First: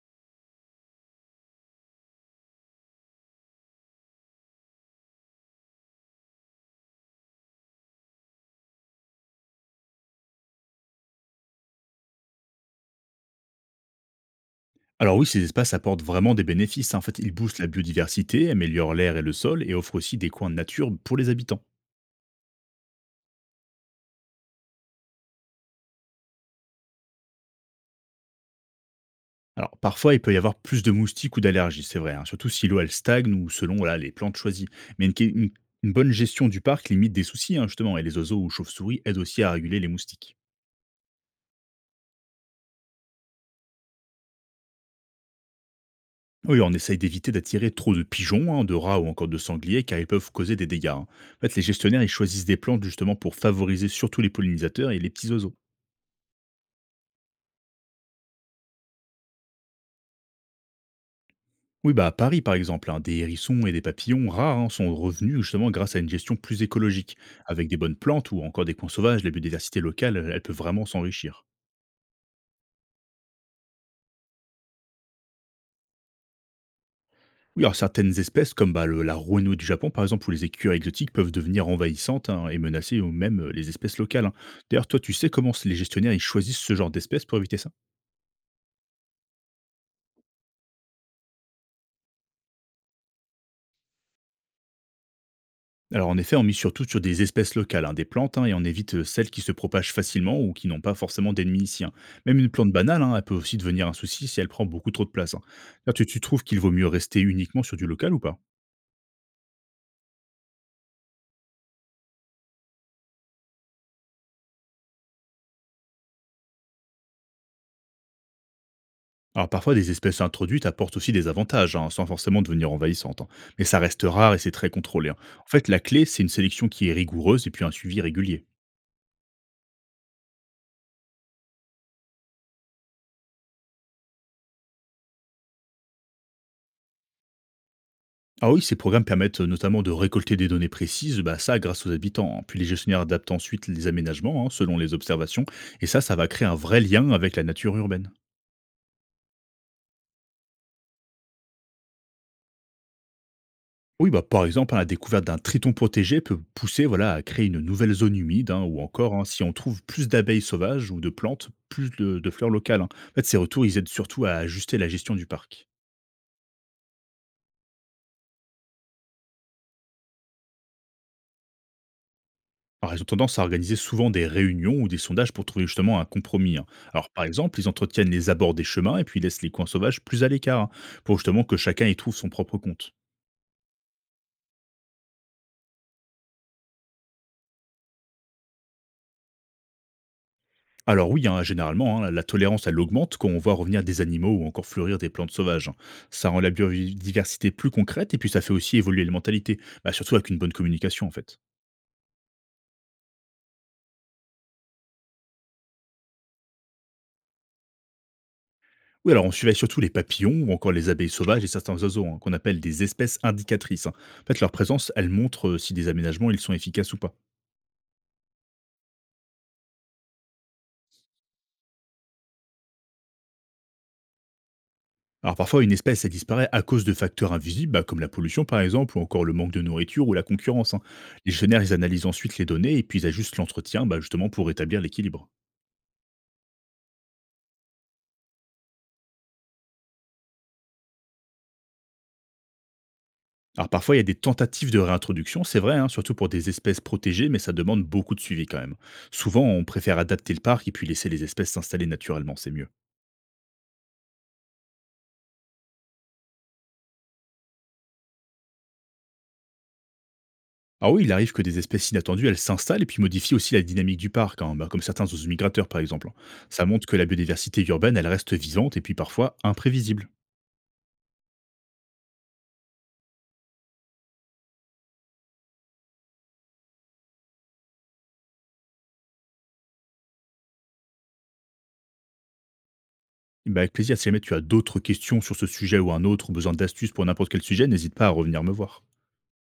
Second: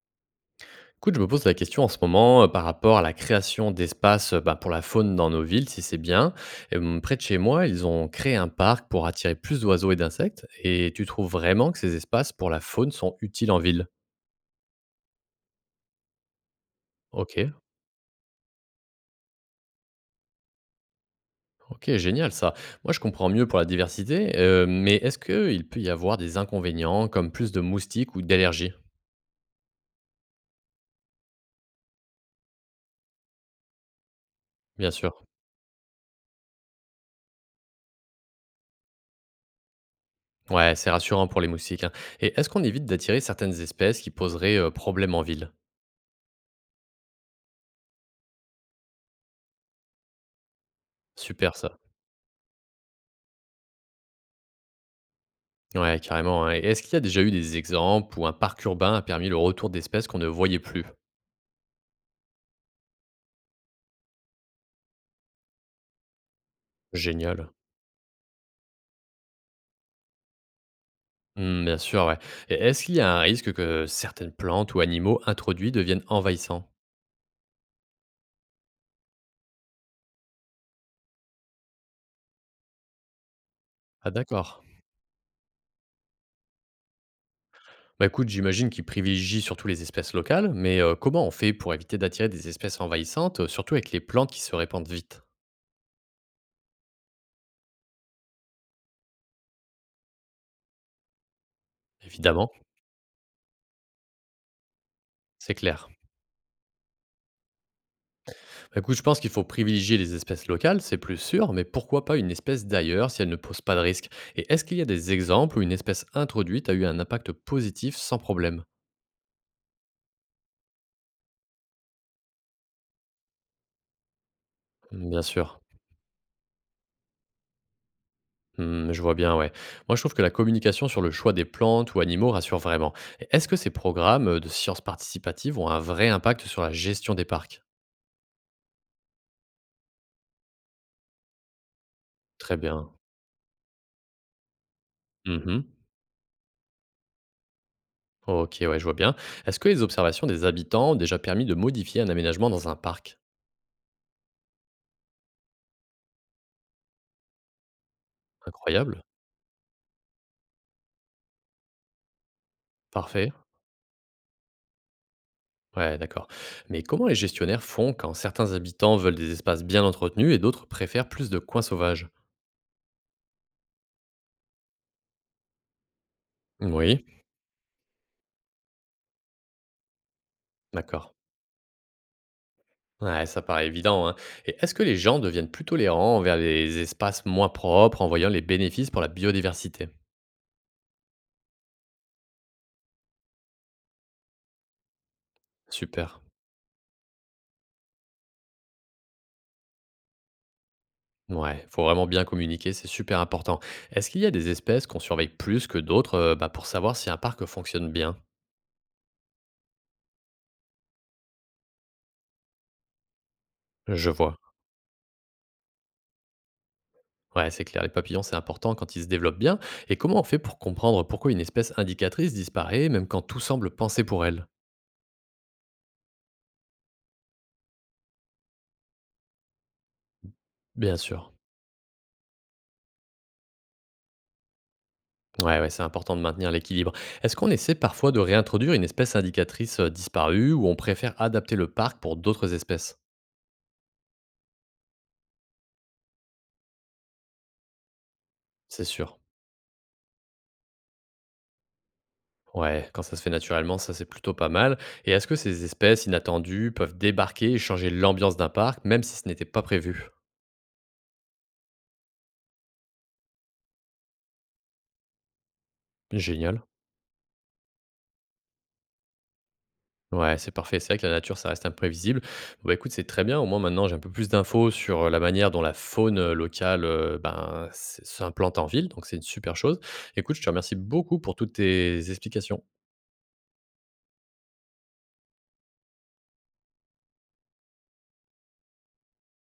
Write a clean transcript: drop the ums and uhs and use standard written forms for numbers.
Écoute, je me pose la question en ce moment par rapport à la création d'espaces pour la faune dans nos villes, si c'est bien. Près de chez moi, ils ont créé un parc pour attirer plus d'oiseaux et d'insectes. Et tu trouves vraiment que ces espaces pour la faune sont utiles en ville? Alors oui, ces espaces apportent vraiment des bénéfices, hein. En fait, ils Ok, boostent la biodiversité, améliorent l'air et le sol et offrent aussi des coins de nature pour les habitants. ok, génial ça. Moi, je comprends mieux pour la diversité, mais est-ce qu'il peut y avoir des inconvénients comme plus de moustiques ou d'allergies? Alors parfois, il peut y avoir plus de moustiques ou d'allergies, c'est vrai, hein, surtout si l'eau elle stagne ou selon voilà, les plantes choisies. Bien Mais sûr. une- une bonne gestion du parc limite des soucis, hein, justement, et les oiseaux ou chauves-souris aident aussi à réguler les moustiques. Ouais, c'est rassurant pour les moustiques, hein. Et est-ce qu'on évite d'attirer certaines espèces qui poseraient problème en ville? Oui, on essaye d'éviter d'attirer trop de pigeons, hein, de rats ou encore de sangliers, car ils peuvent causer des dégâts, hein. En fait, Super les ça. gestionnaires, ils choisissent des plantes justement pour favoriser surtout les pollinisateurs et les petits oiseaux. Ouais, carrément, hein. Et est-ce qu'il y a déjà eu des exemples où un parc urbain a permis le retour d'espèces qu'on ne voyait plus? Oui, bah à Paris, par exemple, hein, des hérissons et des papillons rares hein, sont revenus justement grâce à une gestion plus écologique. Génial. Avec des bonnes plantes ou encore des coins sauvages, la biodiversité locale, elle peut vraiment s'enrichir. Hmm, bien sûr, ouais. Et est-ce qu'il y a un risque que certaines plantes ou animaux introduits deviennent envahissants? Oui, alors certaines espèces, comme bah, la rouenot du Japon, par exemple, ou les écureuils exotiques, peuvent devenir envahissantes hein, et menacer ou même les espèces Ah locales, hein. d'accord. D'ailleurs, toi, tu sais comment les gestionnaires ils choisissent ce genre d'espèces pour éviter ça? Bah écoute, j'imagine qu'ils privilégient surtout les espèces locales, mais comment on fait pour éviter d'attirer des espèces envahissantes, surtout avec les plantes qui se répandent vite? Alors en effet, on mise surtout sur des espèces locales, hein, des plantes, hein, et on évite celles qui se propagent facilement ou qui n'ont pas forcément d'ennemis ici, hein. Même une Évidemment, plante banale, hein, elle peut aussi devenir un souci si elle prend beaucoup trop de place, hein. c'est clair. D'ailleurs, tu trouves qu'il vaut mieux rester uniquement sur du local ou pas? Écoute, je pense qu'il faut privilégier les espèces locales, c'est plus sûr, mais pourquoi pas une espèce d'ailleurs si elle ne pose pas de risque? Et est-ce qu'il y a des exemples où une espèce introduite a eu un impact positif sans problème? Alors parfois, des espèces introduites apportent aussi des avantages, hein, sans forcément devenir envahissantes, hein, mais ça reste rare et c'est très contrôlé, Mmh, hein. bien En sûr. fait, la clé, c'est une sélection qui est rigoureuse et puis un suivi régulier. Hmm, je vois bien, ouais. Moi, je trouve que la communication sur le choix des plantes ou animaux rassure vraiment. Et est-ce que ces programmes de sciences participatives ont un vrai impact sur la gestion des parcs? Ah oui, ces programmes permettent notamment de récolter des données précises, bah ça grâce aux habitants, hein. Très Puis les bien. gestionnaires adaptent ensuite les aménagements hein, selon les observations, Mhm. et ça va créer un vrai lien avec la nature urbaine. Ok, ouais, je vois bien. Est-ce que les observations des habitants ont déjà permis de modifier un aménagement dans un parc? Oui, bah par exemple, hein, la découverte d'un triton protégé peut pousser voilà, à créer une nouvelle zone humide, hein, ou Incroyable. encore hein, si on trouve plus d'abeilles sauvages ou de plantes, de fleurs locales, hein. En fait, Parfait. ces retours, ils aident surtout à ajuster la gestion du parc. Ouais, d'accord. Mais comment les gestionnaires font quand certains habitants veulent des espaces bien entretenus et d'autres préfèrent plus de coins sauvages? Alors, elles ont tendance à organiser souvent des réunions ou des sondages pour trouver justement un compromis, hein. Oui, Alors, par exemple, ils entretiennent les abords des chemins et puis laissent les coins sauvages plus à l'écart, hein, d'accord. pour justement que chacun y trouve son propre compte. Ouais, ça paraît évident, hein. Et est-ce que les gens deviennent plus tolérants envers les espaces moins propres en voyant les bénéfices pour la biodiversité? Alors oui, hein, généralement, hein, la tolérance, elle augmente quand on voit revenir des animaux ou encore fleurir des plantes sauvages, hein. Super. Ça rend la biodiversité plus concrète et puis ça fait aussi évoluer les mentalités, bah, surtout avec une bonne communication en fait. Ouais, faut vraiment bien communiquer, c'est super important. Est-ce qu'il y a des espèces qu'on surveille plus que d'autres pour savoir si un parc fonctionne bien? Oui, alors on surveille surtout les papillons ou encore les abeilles sauvages et certains oiseaux hein, qu'on appelle des espèces indicatrices, hein. Je En fait, vois. leur présence, elle montre si des aménagements ils sont efficaces ou pas. Ouais, c'est clair, les papillons, c'est important quand ils se développent bien. Et comment on fait pour comprendre pourquoi une espèce indicatrice disparaît, même quand tout semble penser pour elle? Alors parfois, une espèce, elle disparaît à cause de facteurs invisibles, bah, comme la pollution par exemple, ou encore le manque de nourriture ou la concurrence, hein. Bien Les sûr. gestionnaires, ils analysent ensuite les données et puis ils ajustent l'entretien bah, justement pour rétablir l'équilibre. Ouais, ouais, c'est important de maintenir l'équilibre. Est-ce qu'on essaie parfois de réintroduire une espèce indicatrice disparue ou on préfère adapter le parc pour d'autres espèces? Alors parfois, il y a des tentatives de réintroduction, c'est vrai, hein, surtout pour des espèces protégées, mais ça demande beaucoup de suivi quand même. C'est sûr. Souvent, on préfère adapter le parc et puis laisser les espèces s'installer naturellement, c'est mieux. Ouais, quand ça se fait naturellement, ça c'est plutôt pas mal. Et est-ce que ces espèces inattendues peuvent débarquer et changer l'ambiance d'un parc, même si ce n'était pas prévu? Ah oui, il arrive que des espèces inattendues, elles s'installent et puis modifient aussi la dynamique du parc, hein, bah, comme certains oiseaux migrateurs par exemple, hein. Génial. Ça montre que la biodiversité urbaine, elle reste vivante et puis parfois imprévisible. Ouais, c'est parfait. C'est vrai que la nature, ça reste imprévisible. Bon, bah, écoute, c'est très bien. Au moins, maintenant, j'ai un peu plus d'infos sur la manière dont la faune locale s'implante en ville. Donc, c'est une super chose. Écoute, je te remercie beaucoup pour toutes tes explications. Bah, avec plaisir, si jamais tu as d'autres questions sur ce sujet ou un autre, ou besoin d'astuces pour n'importe quel sujet, n'hésite pas à revenir me voir.